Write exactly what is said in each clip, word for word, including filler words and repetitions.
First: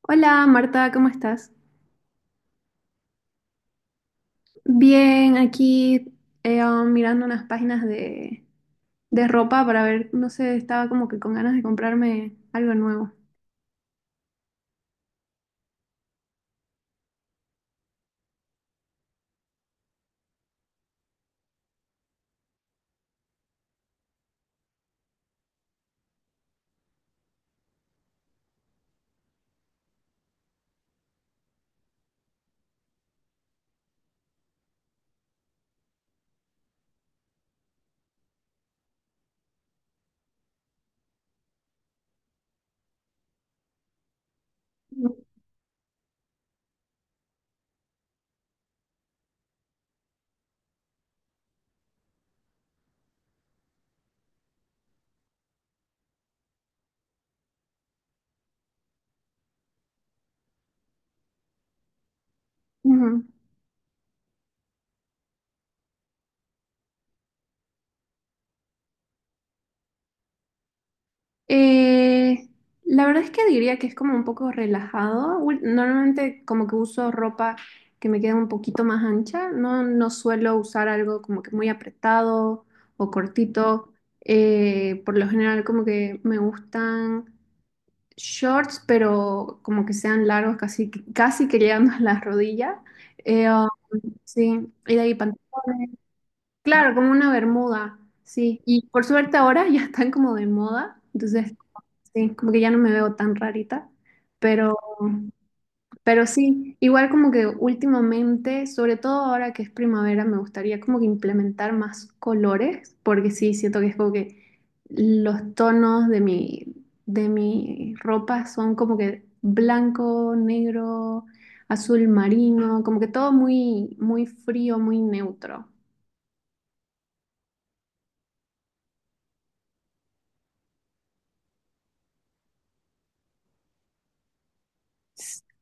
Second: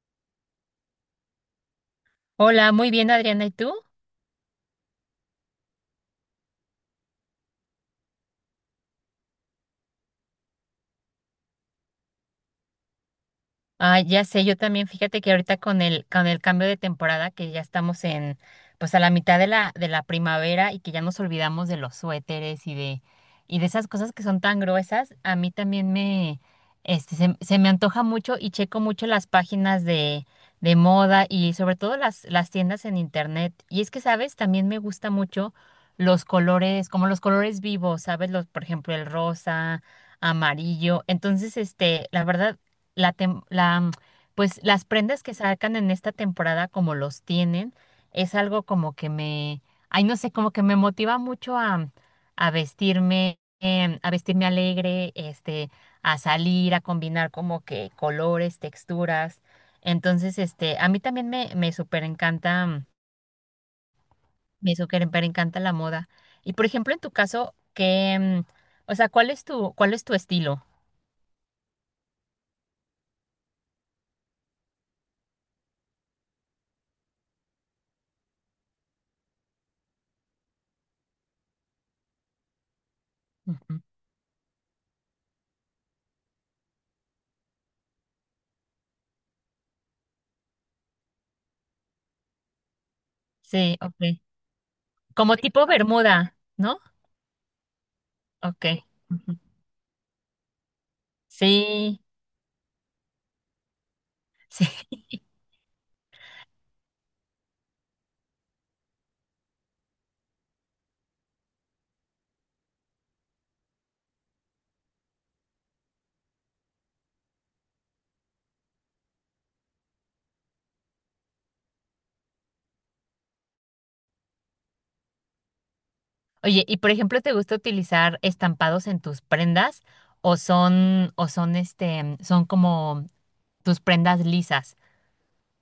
Hola Marta, ¿cómo estás? Hola, muy bien, Adriana, ¿y tú? Bien, aquí eh, um, mirando unas páginas de, de ropa para ver, no sé, estaba como que con ganas de comprarme algo nuevo. Ah, ya sé, yo también, fíjate que ahorita con el, con el cambio de temporada, que ya estamos en, pues a la mitad de la, de la primavera y que ya nos olvidamos de los suéteres y de, y de esas cosas que son tan gruesas, a mí también me, este, se, se me antoja mucho y checo mucho las páginas de, de moda y sobre todo las, las tiendas en internet. Y es que, ¿sabes? También me gusta mucho los colores, como los colores vivos, ¿sabes? Los, por ejemplo, el rosa amarillo. Entonces, este, la verdad, la, tem- la, mm, pues las prendas que sacan en esta temporada como los tienen, es algo como que me, ay, no sé, como que me motiva mucho a, a vestirme, em, a vestirme alegre, este, a salir, a combinar como que colores, texturas. Entonces, este, a mí también me, me súper encanta, mm, Ujú. me súper encanta la moda. Y por ejemplo, en tu caso, que, o sea, ¿cuál es tu, cuál es tu estilo? Eh, la verdad es que diría que es como un poco relajado. Ul- Normalmente como que uso ropa que me queda un poquito más ancha. No, no suelo usar algo como que muy apretado o Ujú. cortito. Eh, por lo general como que me gustan... shorts, pero como que sean largos, casi, casi que llegando a la rodilla. Eh, um, Sí, ok. sí, y de ahí Como tipo pantalones. bermuda, ¿no? Claro, como una bermuda, sí. Ok. Y por ujú. suerte ahora ya están como de moda, entonces, Sí, sí, como que ya no me veo tan rarita, sí. pero... Pero sí, igual como que últimamente, sobre todo ahora que es primavera, me gustaría como que implementar más colores, porque sí, siento que es como que los tonos de mi, de mi ropa son como que blanco, negro, azul marino, como que todo muy, muy frío, muy neutro. Oye, y por ejemplo, ¿te gusta utilizar estampados en tus prendas o son o son este son como tus prendas lisas?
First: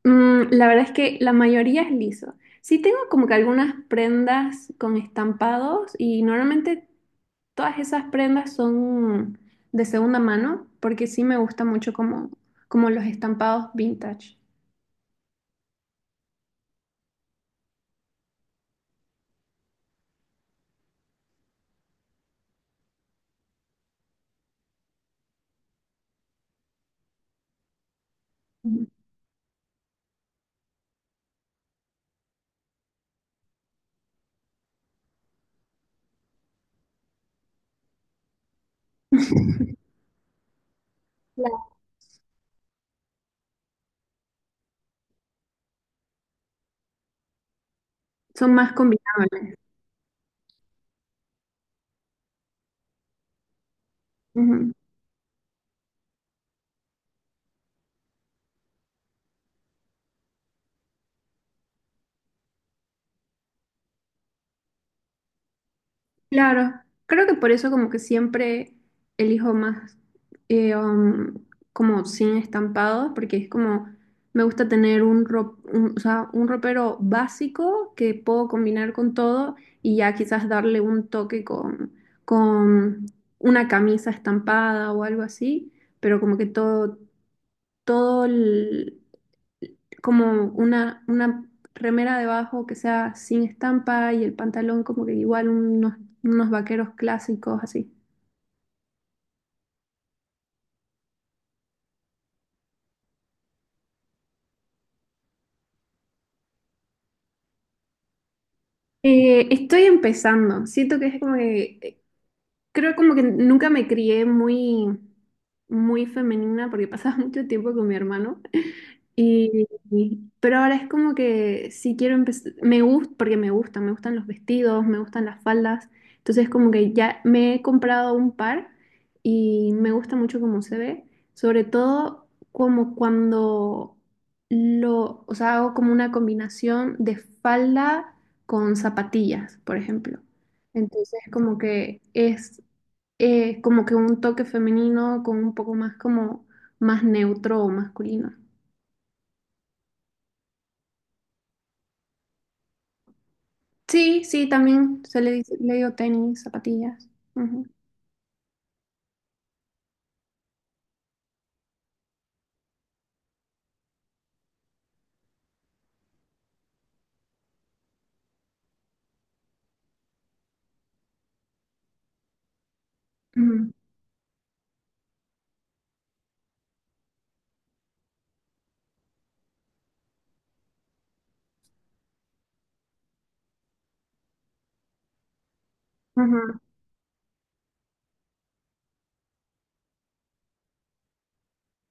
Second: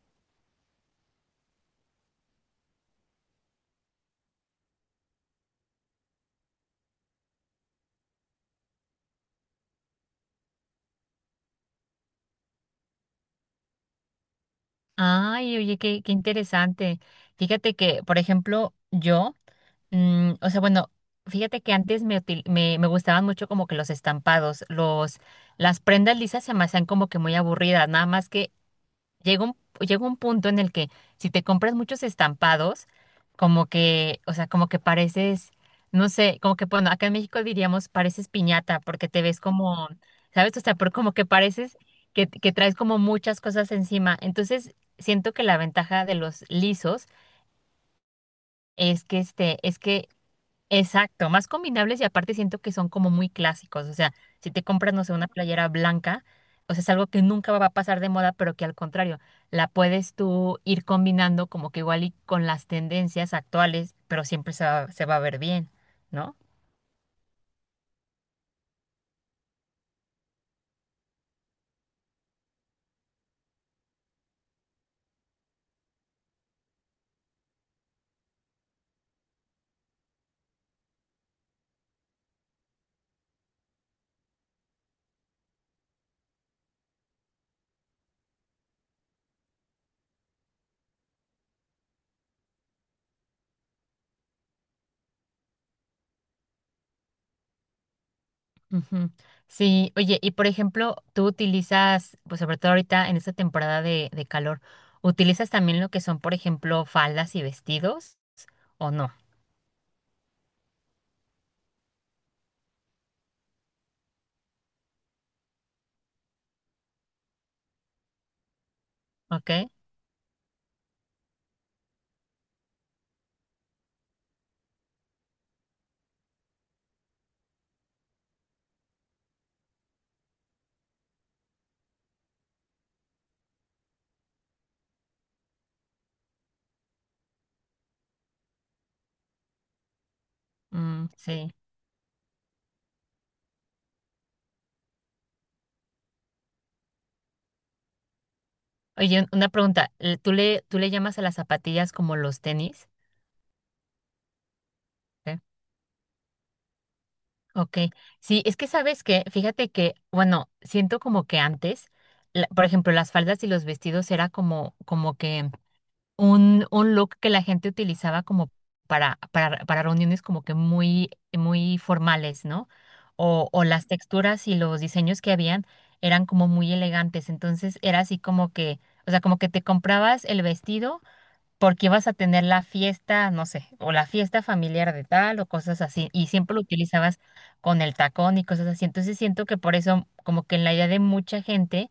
Mm, la verdad es que la mayoría es liso. Sí tengo como que algunas prendas con estampados y normalmente todas esas prendas son de segunda mano porque sí me gusta mucho como, como los estampados vintage. Ay, oye, qué, qué interesante. Fíjate que, por ejemplo, yo, mm, o sea, bueno, fíjate que antes me, util- me, me gustaban mucho como que los estampados, los, las prendas lisas se me hacían como que muy aburridas, nada más que Ujú. llega un, llega un punto en el que si te compras muchos estampados, como que, o sea, como que pareces, no sé, como que, bueno, acá en México diríamos pareces piñata, porque te ves como, ¿sabes? O sea, pero como que pareces Claro. que, que traes como muchas cosas encima. Entonces, siento que la ventaja de los lisos Son más es que combinables. este, es que Exacto, más combinables y aparte siento que son como muy clásicos. O sea, si te Ujú. compras, no sé, una playera blanca, o sea, es algo que nunca va a pasar de moda, pero que al contrario, la puedes tú ir combinando como que igual y con las tendencias actuales, pero siempre se va, se va a ver bien, ¿no? Claro, creo que por eso como que siempre elijo más eh, um, como sin estampados, porque es como me gusta tener un, ro- un- o sea, un ropero básico que puedo combinar con todo y ya quizás darle un toque con, con una camisa estampada o algo así, pero como que todo, todo como una, una remera debajo que sea sin estampa y el pantalón como que igual unos, unos vaqueros clásicos así. Ujú. Sí, oye, y por ejemplo, tú utilizas, pues sobre todo ahorita en esta temporada de, de calor, ¿utilizas también lo que son, por ejemplo, faldas y vestidos o no? Eh, estoy empezando, siento que es como que, eh, creo como que nunca me crié muy, muy femenina porque pasaba mucho tiempo con mi hermano. ¿Ok? Y, y- pero ahora es como que sí quiero empezar, me gusta, porque me gusta, me gustan los vestidos, me gustan las faldas, entonces como que ya me he comprado un par y me gusta mucho cómo se ve, sobre todo como cuando lo, o sea, hago como una combinación de falda con zapatillas, por ejemplo. Mm, Entonces sí. como que es eh, como que un toque femenino con un poco más como más neutro o masculino. Oye, un- una pregunta. eh, ¿Tú le, tú le llamas a las zapatillas como los tenis? Sí, sí, también se le ¿Eh? dice, le digo tenis, zapatillas. Ujú, Ok. Sí, es que sabes que, fíjate que, bueno, siento como que antes, la- por ejemplo, las faldas y los vestidos era como, como que un, un look que la gente utilizaba como para, para, para reuniones como que muy, muy formales, ¿no? O, o ujú, las texturas y los diseños que habían eran como muy elegantes. Entonces era así como que, o sea, como que te comprabas el vestido porque vas a tener la fiesta, no sé, o la fiesta familiar de tal o cosas así, y siempre ujú, lo utilizabas con el tacón y cosas así. Entonces siento que por eso, como que en la idea de mucha gente,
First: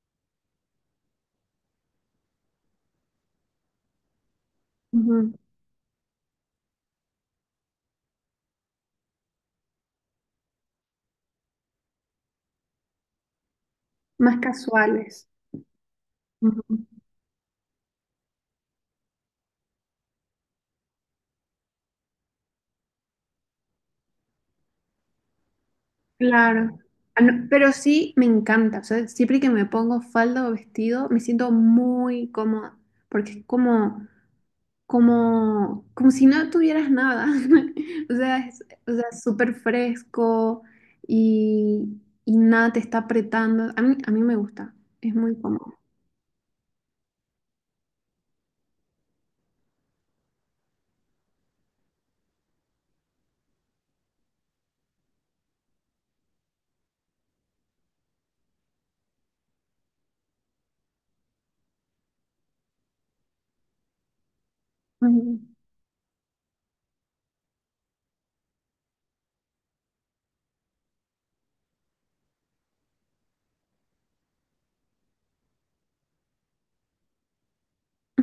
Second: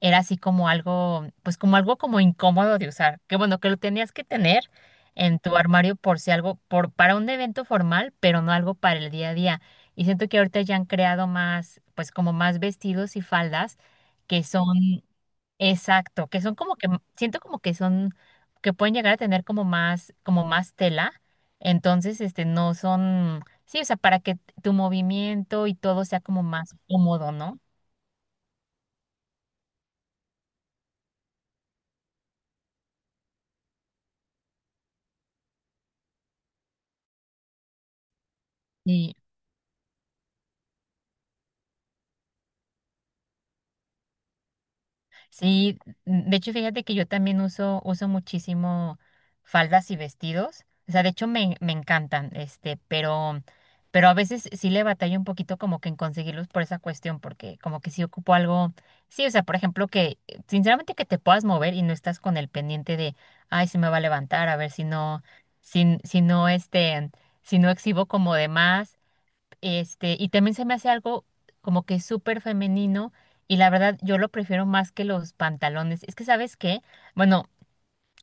era así como algo, pues como algo como incómodo de usar, que bueno, que lo tenías que tener ujú. en tu armario por si algo, por, para un evento formal, pero no algo para el día a día. Y siento que ahorita ya han creado más, pues como más vestidos y faldas Más que son casuales. Exacto, que son Ujú. como que, m- siento como que son, que pueden llegar a tener como más, como más, tela, entonces, este, no son, sí, o sea, para que tu movimiento y todo sea como más Claro. Ah, cómodo, no, ¿no? pero sí me encanta. O sea, siempre que me pongo falda o vestido, me siento muy cómoda. Porque es como, como, como si no tuvieras nada. O sea, es, o sea, Sí. es súper fresco y, y nada te está apretando. A mí, a mí me gusta. Es muy cómodo. Sí, de hecho, fíjate que yo también uso, uso muchísimo faldas y vestidos. O sea, de hecho me, me encantan, este, pero, pero a veces sí le batallo un poquito como que en conseguirlos por esa cuestión, porque como que sí ocupo algo. Sí, o sea, por ejemplo, que eh, sinceramente que te puedas mover y no estás con el pendiente de, ay, se me va a levantar, a ver si no, Ujú. si, si no, este, si no exhibo como de más este, y también se me hace algo como que súper femenino y la verdad yo lo prefiero más que los pantalones. Es que, ¿sabes qué? Bueno,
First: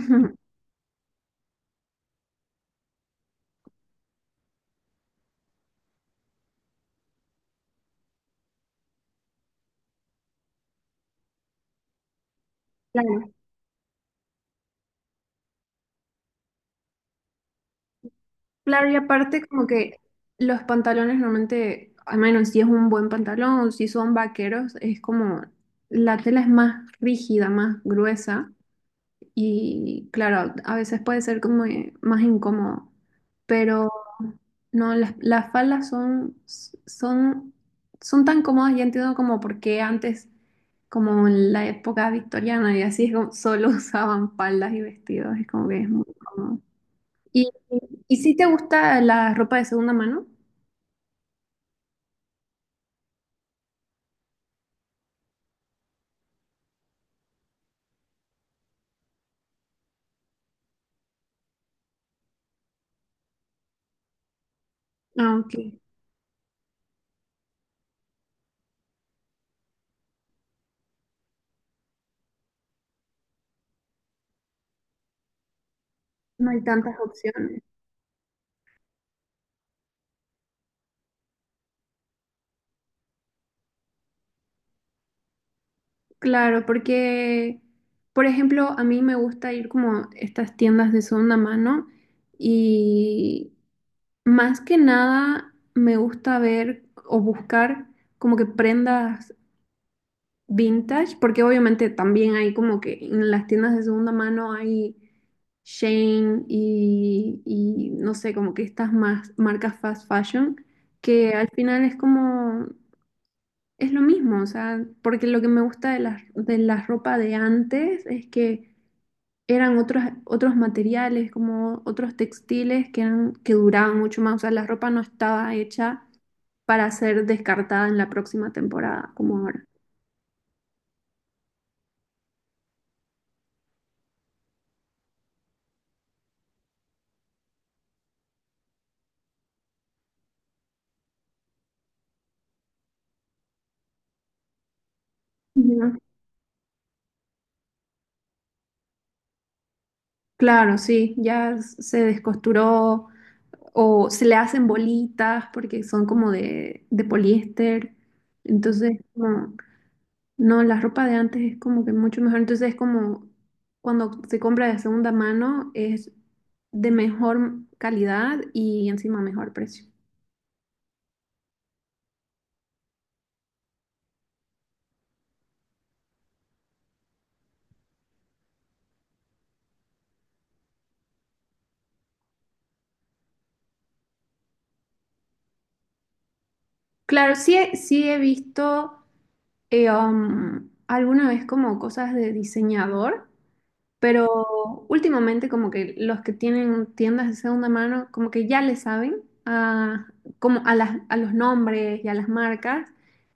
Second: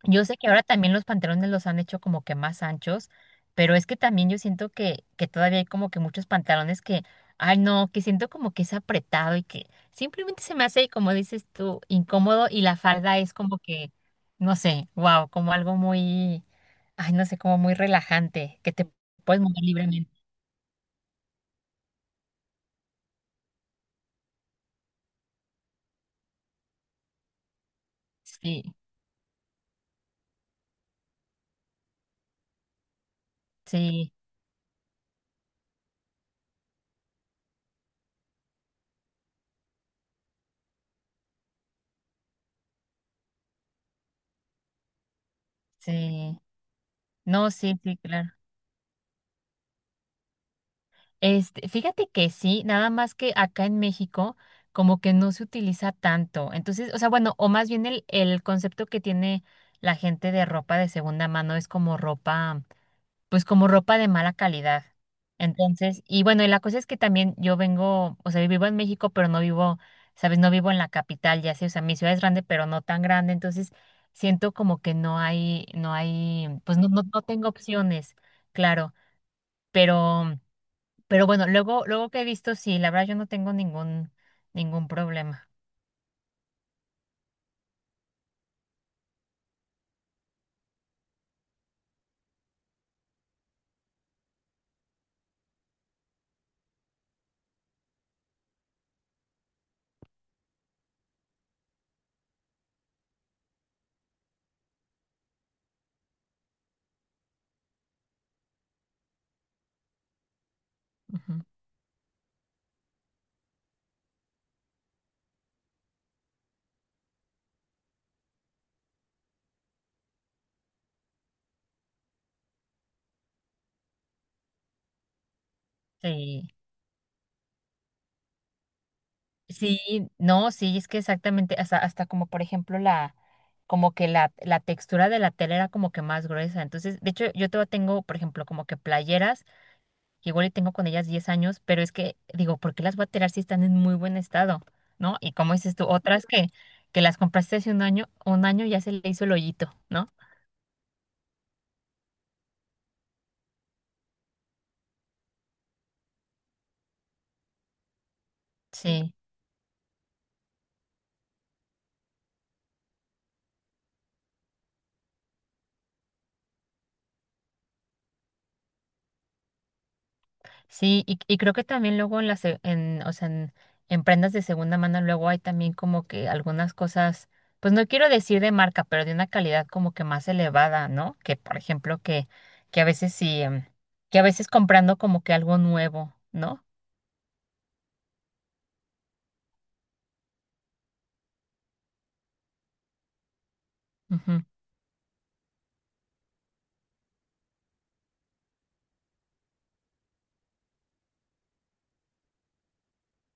yo sé que ahora también los pantalones los han hecho como que más anchos, pero es que también yo siento que, que todavía hay como que muchos pantalones que, ay no, que siento como que es apretado y que simplemente se me hace, como dices tú, incómodo y la falda Claro. es como que, no sé, wow, como algo muy, ay no sé, como muy relajante, que Claro, te y puedes aparte mover como que libremente. los pantalones normalmente, al menos si es un buen pantalón o si son vaqueros, es como la tela es más rígida, más gruesa Sí, y claro, a veces puede ser como eh, más incómodo, pero sí. no, las, las faldas son, son, son tan cómodas, ya entiendo como por qué antes, como en la época victoriana y así, es como solo usaban faldas y vestidos, es como que es muy Sí, cómodo. ¿Y, no, sí, sí, y claro. si te gusta la ropa de segunda mano? Este, fíjate que sí, nada más que acá en México como que no se utiliza tanto. Entonces, o sea, bueno, o más bien el, el concepto que tiene la gente de ropa de segunda mano es como ropa, pues como ropa de mala calidad. Aunque Entonces, y bueno, y la cosa es que también yo vengo, o sea, vivo en México, pero no vivo, sabes, no vivo en la capital, ya sé, o sea, mi ciudad es grande, pero no tan grande. Entonces, siento como que no hay, no no hay, hay pues no, tantas no, no tengo opciones. opciones, claro. Pero, pero bueno, luego, luego que he visto, sí, la verdad yo no tengo ningún, ningún problema. Claro, porque, por ejemplo, a mí me gusta ir como a estas tiendas de segunda mano y más que nada me gusta ver o buscar como que prendas vintage, porque obviamente también hay como que en las tiendas de segunda mano hay Shane y, y no sé, como que estas más marcas fast fashion, Ujú. que al final es como es lo mismo, o sea, porque lo que me gusta de las de la ropa de antes es que eran otros, otros materiales, como otros textiles que eran, que duraban mucho más. O sea, la ropa no estaba hecha Sí, para ser descartada en la próxima temporada, como ahora. sí, no, sí, es que exactamente, hasta, hasta como por ejemplo la, como que la, la textura de la tela era como que más gruesa. Entonces, de hecho, yo todavía tengo, por ejemplo, como que playeras, que igual y tengo con ellas diez años, pero es que digo, ¿por qué las voy a tirar si están en muy buen estado? ¿No? Y como dices tú, Ujú. otras que, que las compraste hace un año, un año ya se le hizo el hoyito, ¿no? Claro, sí, ya se descosturó o se le hacen bolitas porque son como de, de poliéster. Entonces, Sí. como no, la ropa de antes es como que mucho mejor. Entonces es como cuando se compra de segunda mano es de mejor calidad y encima mejor precio. Sí, y, y creo que también luego en las, en, o sea, en, en prendas de segunda mano luego hay también como que algunas cosas, pues no quiero decir de marca, pero de una calidad como que más elevada, ¿no? Que por ejemplo que, que a veces sí, em, que a veces comprando como que algo nuevo, ¿no? Claro, sí, he- sí he visto eh, um, alguna vez como cosas de diseñador. Ujú. Pero últimamente como que los que tienen tiendas de segunda mano como que ya le saben a, como a las, a los nombres y a las marcas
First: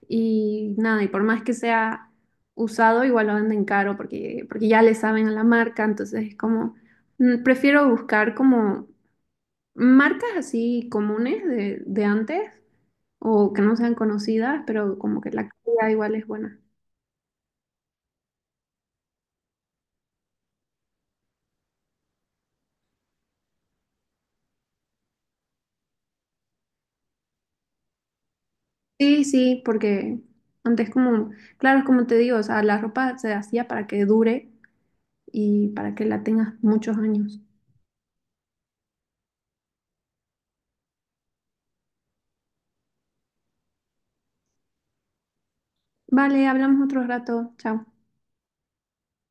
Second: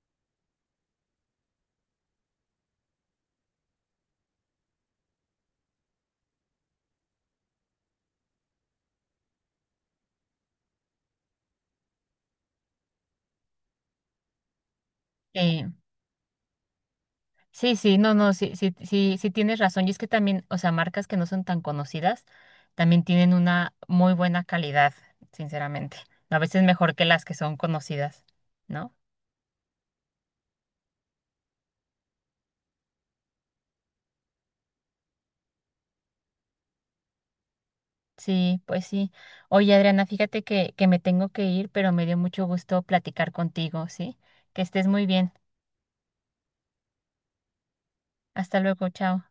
y nada, y por más que sea usado igual lo venden caro porque, porque ya le saben a la marca, entonces es como mm, prefiero buscar como marcas así comunes de, de antes o que no sean conocidas, pero como que la Eh, calidad igual es buena. sí, sí, no, no, sí, sí, sí, sí tienes razón. Y es que también, o sea, marcas que no son tan conocidas también tienen una muy buena calidad, sinceramente. A veces mejor que las que son conocidas, ¿no? Sí, sí, porque antes como, claro, es como te digo, o sea, la ropa se hacía para que dure y para que la tengas muchos años. Sí, pues sí. Oye, Adriana, fíjate que, que me tengo que ir, pero me dio mucho gusto platicar contigo, ¿sí? Que estés muy bien. Vale, hablamos otro rato. Chao. Hasta luego, chao.